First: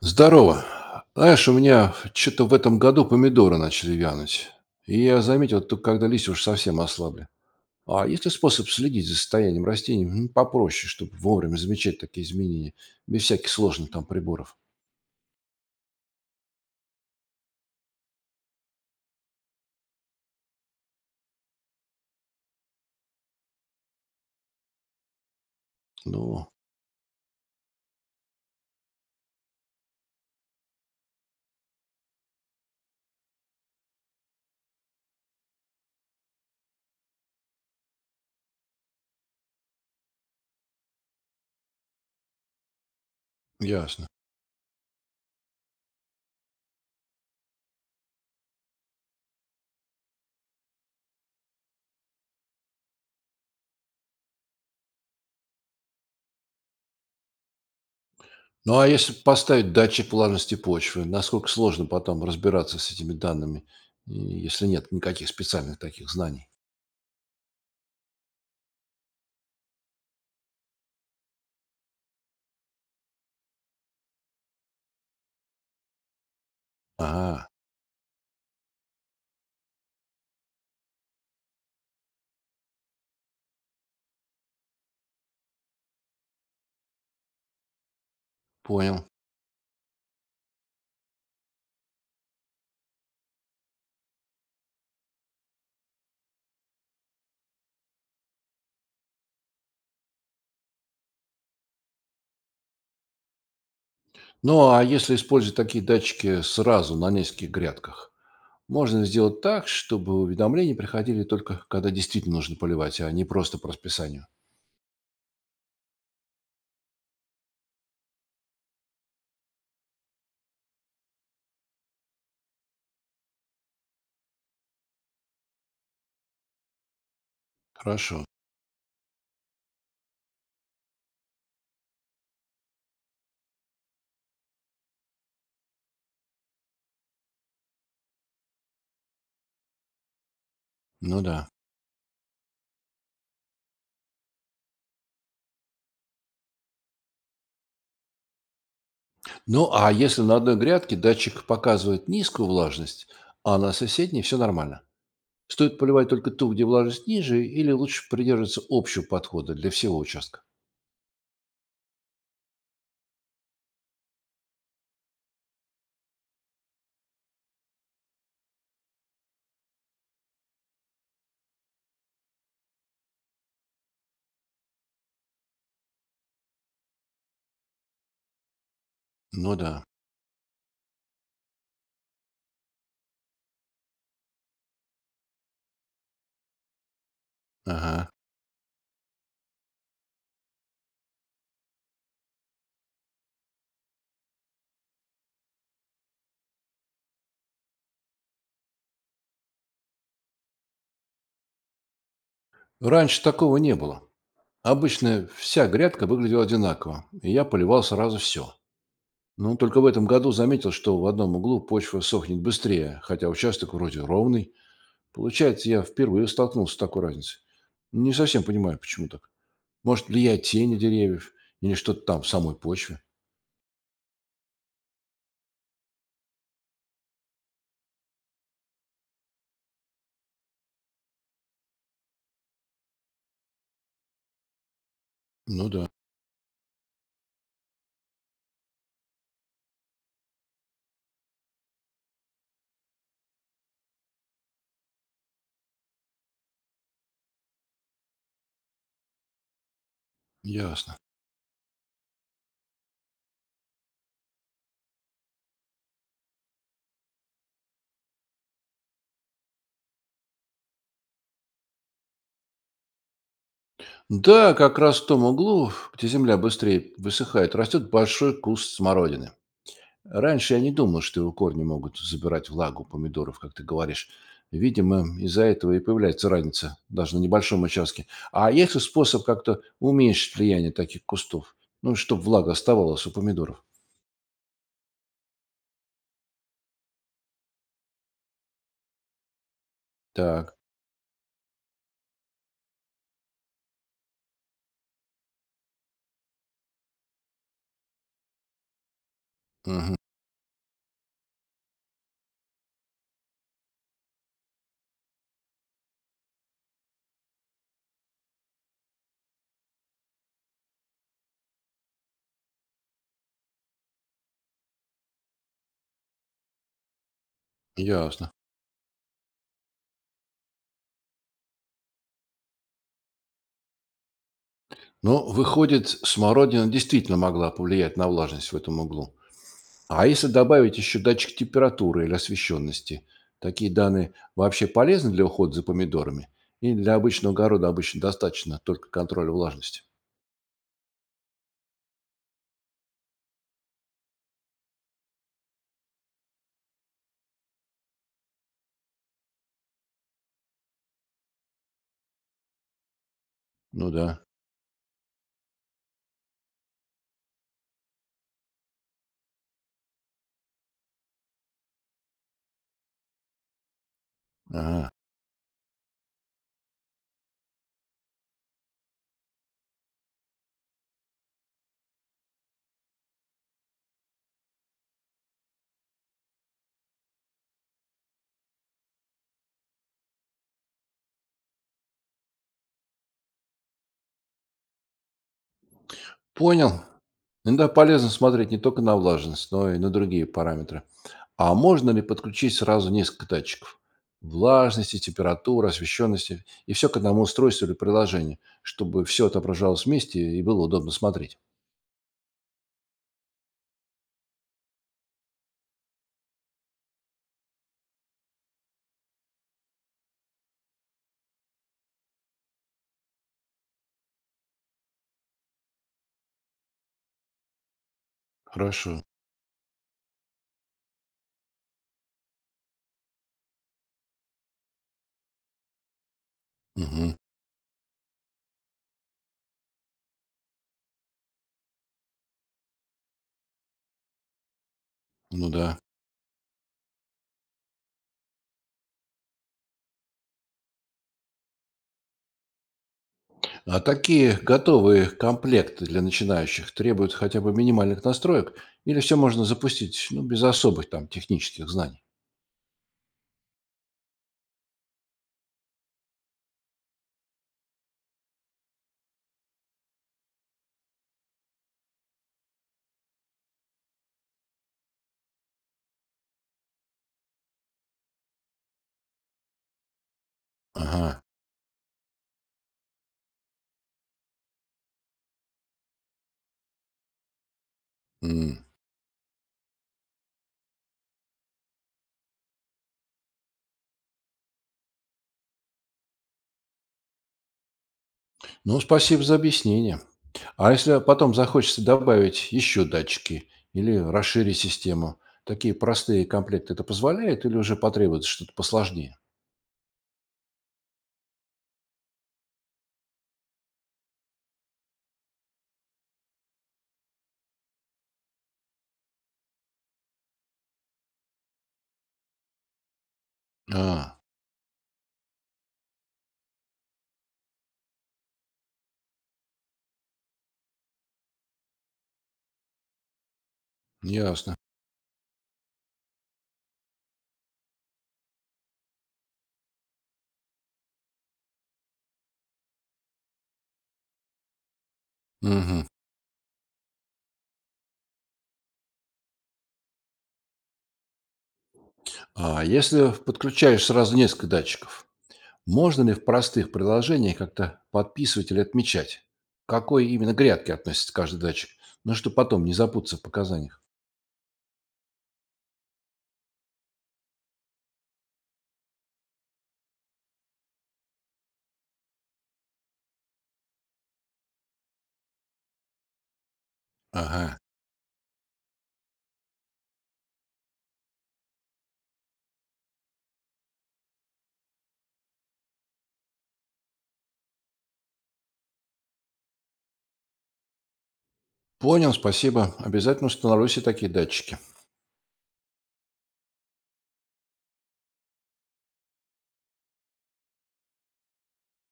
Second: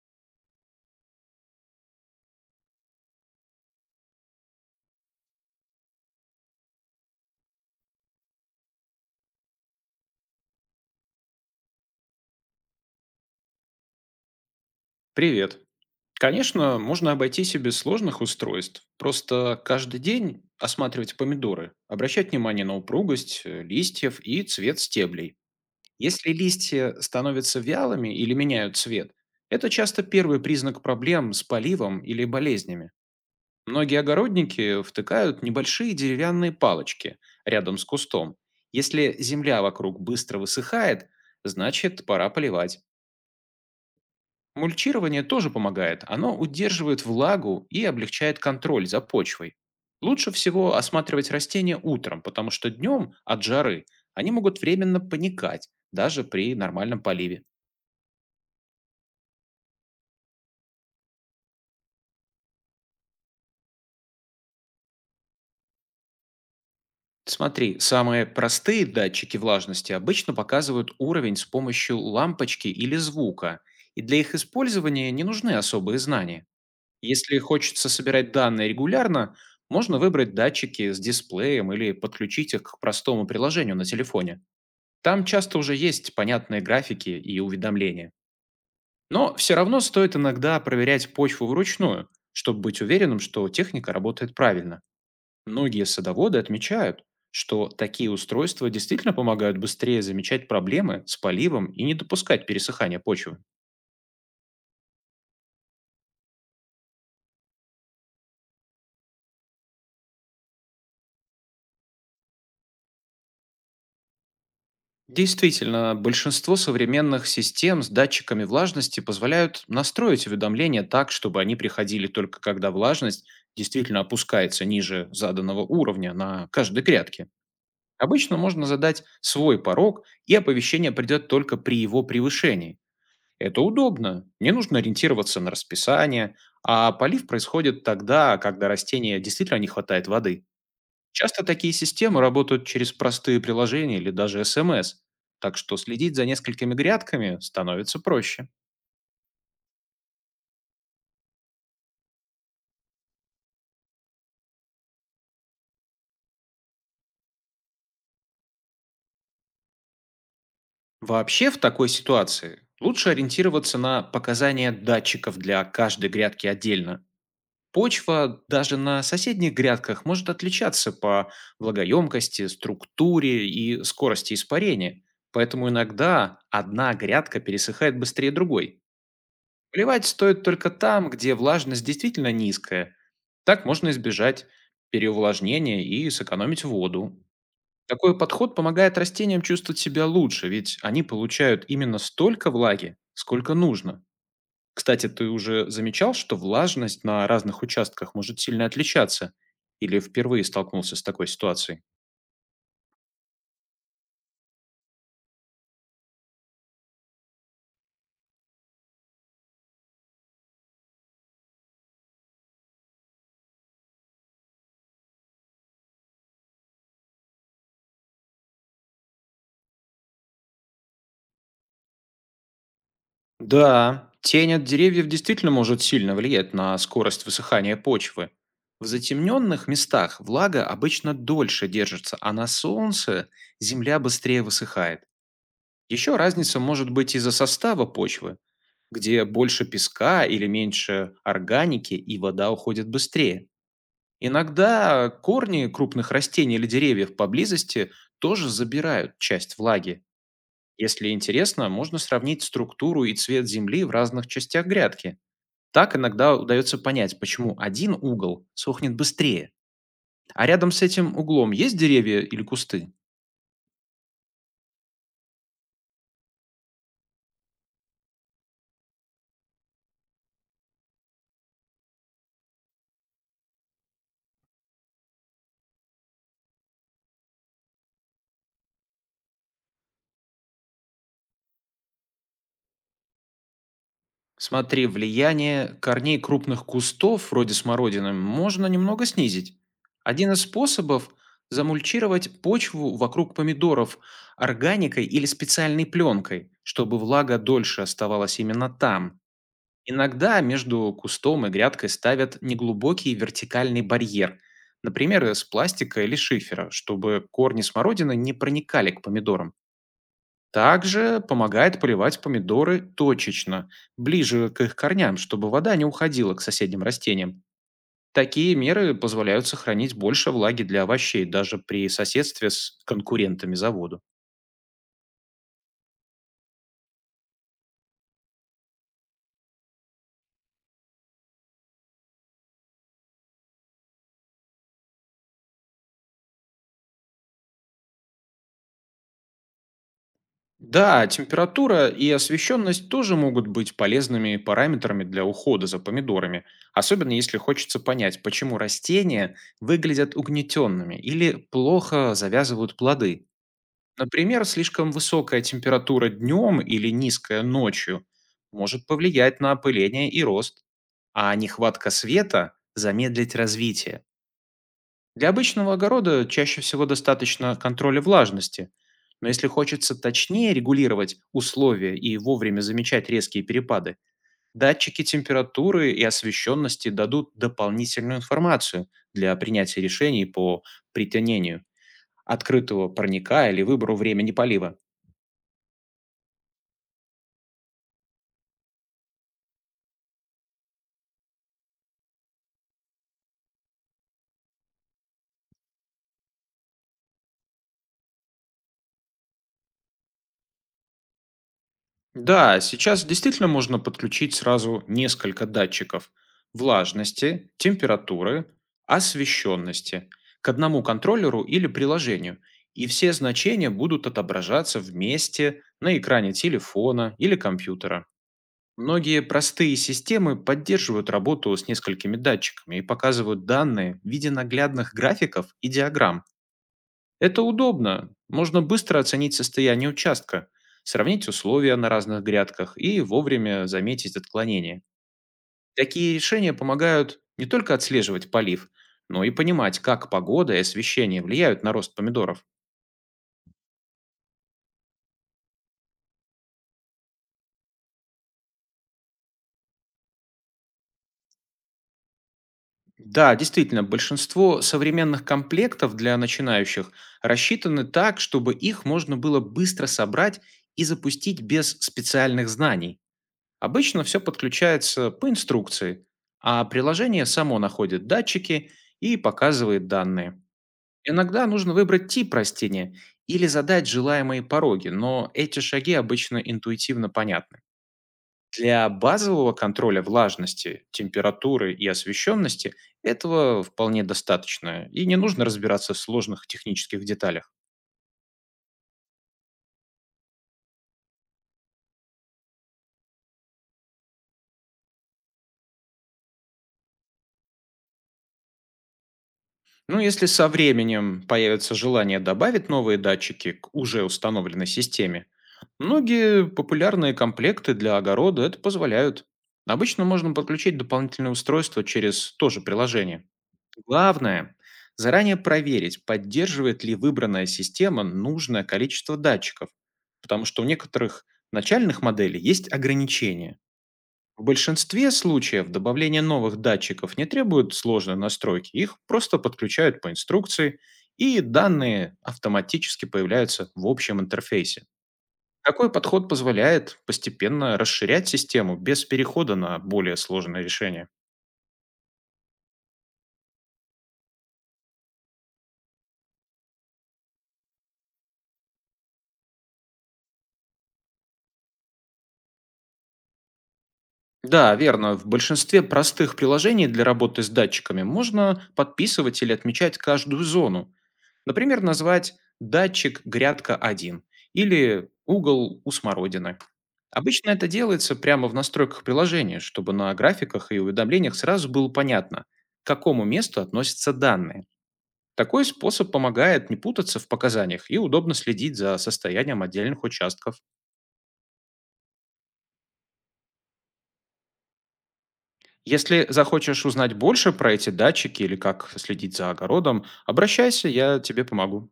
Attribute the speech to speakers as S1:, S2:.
S1: Здорово. Знаешь, у меня что-то в этом году помидоры начали вянуть. И я заметил, только когда листья уж совсем ослабли. А есть ли способ следить за состоянием растений попроще, чтобы вовремя замечать такие изменения, без всяких сложных там приборов?
S2: Привет. Конечно, можно обойтись и без сложных устройств. Просто каждый день осматривать помидоры, обращать внимание на упругость листьев и цвет стеблей. Если
S1: Ну,
S2: листья становятся вялыми или меняют цвет, это часто первый признак проблем с поливом или болезнями. Многие огородники втыкают небольшие деревянные палочки рядом с кустом. Если земля вокруг быстро высыхает, значит пора поливать.
S1: ясно.
S2: Мульчирование тоже помогает. Оно удерживает влагу и облегчает контроль за почвой. Лучше всего осматривать растения утром, потому что днем от жары они могут временно паникать, даже при нормальном поливе.
S1: Ну, а если поставить датчик влажности почвы, насколько сложно потом разбираться с этими данными, и если нет никаких специальных таких знаний?
S2: Смотри, самые простые датчики влажности обычно показывают уровень с помощью лампочки или звука, и для их использования не нужны особые знания. Если
S1: Ага,
S2: хочется собирать данные регулярно, можно выбрать датчики с дисплеем или подключить их к простому приложению на телефоне. Там часто уже есть понятные графики и уведомления.
S1: понял.
S2: Но все равно стоит иногда проверять почву вручную, чтобы быть уверенным, что техника работает правильно. Многие садоводы отмечают, что такие устройства действительно помогают быстрее замечать проблемы с поливом и не допускать пересыхания почвы.
S1: Ну, а если использовать такие датчики сразу на нескольких грядках? Можно сделать так, чтобы уведомления приходили только когда действительно нужно поливать, а не просто по расписанию.
S2: Действительно, большинство современных систем с датчиками влажности позволяют настроить уведомления так, чтобы они приходили только когда влажность действительно опускается ниже заданного уровня на каждой грядке.
S1: Хорошо.
S2: Обычно можно задать свой порог, и оповещение придет только при его превышении. Это удобно, не нужно ориентироваться на расписание, а полив происходит тогда, когда растения действительно не хватает воды.
S1: Ну
S2: Часто
S1: да.
S2: такие системы работают через простые приложения или даже СМС, так что следить за несколькими грядками становится проще.
S1: Ну а если на одной грядке датчик показывает низкую влажность, а на соседней все нормально? Стоит поливать только ту, где влажность ниже, или лучше придерживаться общего подхода для всего участка?
S2: Вообще в такой ситуации лучше ориентироваться на показания датчиков для каждой грядки отдельно. Почва даже на соседних грядках может отличаться по влагоемкости, структуре и скорости испарения, поэтому иногда одна грядка пересыхает быстрее другой.
S1: Ну да.
S2: Поливать стоит только там, где влажность действительно низкая. Так можно избежать переувлажнения и сэкономить воду.
S1: Ага.
S2: Такой подход помогает растениям чувствовать себя лучше, ведь они получают именно столько влаги, сколько нужно. Кстати, ты уже замечал, что влажность на разных участках может сильно отличаться? Или впервые столкнулся с такой ситуацией?
S1: Раньше такого не было. Обычно вся грядка выглядела одинаково, и я поливал сразу все. Ну, только в этом году заметил, что в одном углу почва сохнет быстрее, хотя участок вроде ровный. Получается, я впервые столкнулся с такой разницей. Не совсем понимаю, почему так. Может, влияет тени деревьев или что-то там в самой почве?
S2: Да, тень от деревьев действительно может сильно влиять на скорость высыхания почвы. В затемненных местах влага обычно дольше держится, а на солнце земля быстрее высыхает.
S1: Ну да,
S2: Еще разница может быть из-за состава почвы, где больше песка или меньше органики, и вода уходит быстрее. Иногда корни крупных растений или деревьев поблизости тоже забирают часть влаги,
S1: ясно.
S2: если интересно, можно сравнить структуру и цвет земли в разных частях грядки. Так иногда удается понять, почему один угол сохнет быстрее, а рядом с этим углом есть деревья или кусты.
S1: Да, как раз в том углу, где земля быстрее высыхает, растет большой куст смородины. Раньше я не думал, что его корни могут забирать влагу у помидоров, как ты говоришь. Видимо, из-за этого и появляется разница, даже на небольшом участке. А есть ли способ как-то уменьшить влияние таких кустов? Ну, чтобы влага оставалась у помидоров.
S2: Смотри, влияние корней крупных кустов, вроде смородины, можно немного снизить. Один из
S1: Так,
S2: способов – замульчировать почву вокруг помидоров органикой или специальной пленкой, чтобы влага дольше оставалась именно там.
S1: мгм,
S2: Иногда между кустом и грядкой ставят неглубокий вертикальный барьер, например, из пластика или шифера, чтобы корни смородины не проникали к помидорам. Также помогает поливать помидоры точечно, ближе к их корням, чтобы вода не уходила к соседним растениям.
S1: ясно.
S2: Такие меры позволяют сохранить больше влаги для овощей даже при соседстве с конкурентами завода.
S1: Но выходит, смородина действительно могла повлиять на влажность в этом углу. А если добавить еще датчик температуры или освещенности, такие данные вообще полезны для ухода за помидорами? И для обычного огорода обычно достаточно только контроля влажности.
S2: Да, температура и освещенность тоже могут быть полезными параметрами для ухода за помидорами, особенно если хочется понять, почему растения выглядят угнетенными или плохо завязывают плоды.
S1: Ну да.
S2: Например, слишком высокая температура днем или низкая ночью может повлиять на опыление и рост, а нехватка света замедлить развитие.
S1: Ага.
S2: Для обычного огорода чаще всего достаточно контроля влажности, но если хочется точнее регулировать условия и вовремя замечать резкие перепады, датчики температуры и освещенности дадут дополнительную информацию для принятия решений по притянению открытого парника или выбору времени полива.
S1: Понял. Иногда полезно смотреть не только на влажность, но и на другие параметры. А можно ли подключить сразу несколько датчиков? Влажности, температуры, освещенности. И все к одному устройству или приложению, чтобы все отображалось вместе и было удобно смотреть.
S2: Да, сейчас действительно можно подключить сразу несколько датчиков влажности, температуры, освещенности к одному контроллеру или приложению, и все значения будут отображаться вместе на экране телефона или компьютера.
S1: Хорошо.
S2: Многие простые системы поддерживают работу с несколькими датчиками и показывают данные в виде наглядных графиков и диаграмм.
S1: Мгм.
S2: Это удобно. Можно быстро оценить состояние участка, сравнить условия на разных грядках и вовремя заметить отклонения.
S1: Ну да.
S2: Такие решения помогают не только отслеживать полив, но и понимать, как погода и освещение влияют на рост помидоров.
S1: А такие готовые комплекты для начинающих требуют хотя бы минимальных настроек? Или все можно запустить без особых там технических знаний?
S2: Да, действительно, большинство современных комплектов для начинающих рассчитаны так, чтобы их можно было быстро собрать и запустить без специальных знаний. Обычно все подключается по инструкции, а приложение само находит датчики и показывает данные.
S1: Ага.
S2: Иногда нужно выбрать тип растения или задать желаемые пороги, но эти шаги обычно интуитивно понятны.
S1: М.
S2: Для базового контроля влажности, температуры и освещенности этого вполне достаточно, и не нужно разбираться в сложных технических деталях.
S1: Ну, спасибо за объяснение. А если потом захочется добавить еще датчики или расширить систему, такие простые комплекты это позволяет или уже потребуется что-то посложнее?
S2: Ну, если со временем появится желание добавить новые датчики к уже установленной системе, многие популярные комплекты для огорода это позволяют. Обычно можно подключить дополнительное устройство через то же приложение.
S1: А,
S2: Главное – заранее проверить, поддерживает ли выбранная система нужное количество датчиков, потому что у некоторых начальных моделей есть ограничения. В
S1: ясно.
S2: большинстве случаев добавление новых датчиков не требует сложной настройки, их просто подключают по инструкции, и данные автоматически появляются в общем интерфейсе.
S1: Мгм.
S2: Такой подход позволяет постепенно расширять систему без перехода на более сложные решения.
S1: А если подключаешь сразу несколько датчиков, можно ли в простых приложениях как-то подписывать или отмечать, к какой именно грядке относится каждый датчик, ну, чтобы потом не запутаться в показаниях?
S2: Да, верно. В большинстве простых приложений для работы с датчиками можно подписывать или отмечать каждую зону. Например, назвать датчик грядка один или угол у смородины. Обычно
S1: Ага.
S2: это делается прямо в настройках приложения, чтобы на графиках и уведомлениях сразу было понятно, к какому месту относятся данные. Такой способ помогает не путаться в показаниях и удобно следить за состоянием отдельных участков.
S1: Понял, спасибо. Обязательно установлю себе такие датчики.
S2: Если захочешь узнать больше про эти датчики или как следить за огородом, обращайся, я тебе помогу.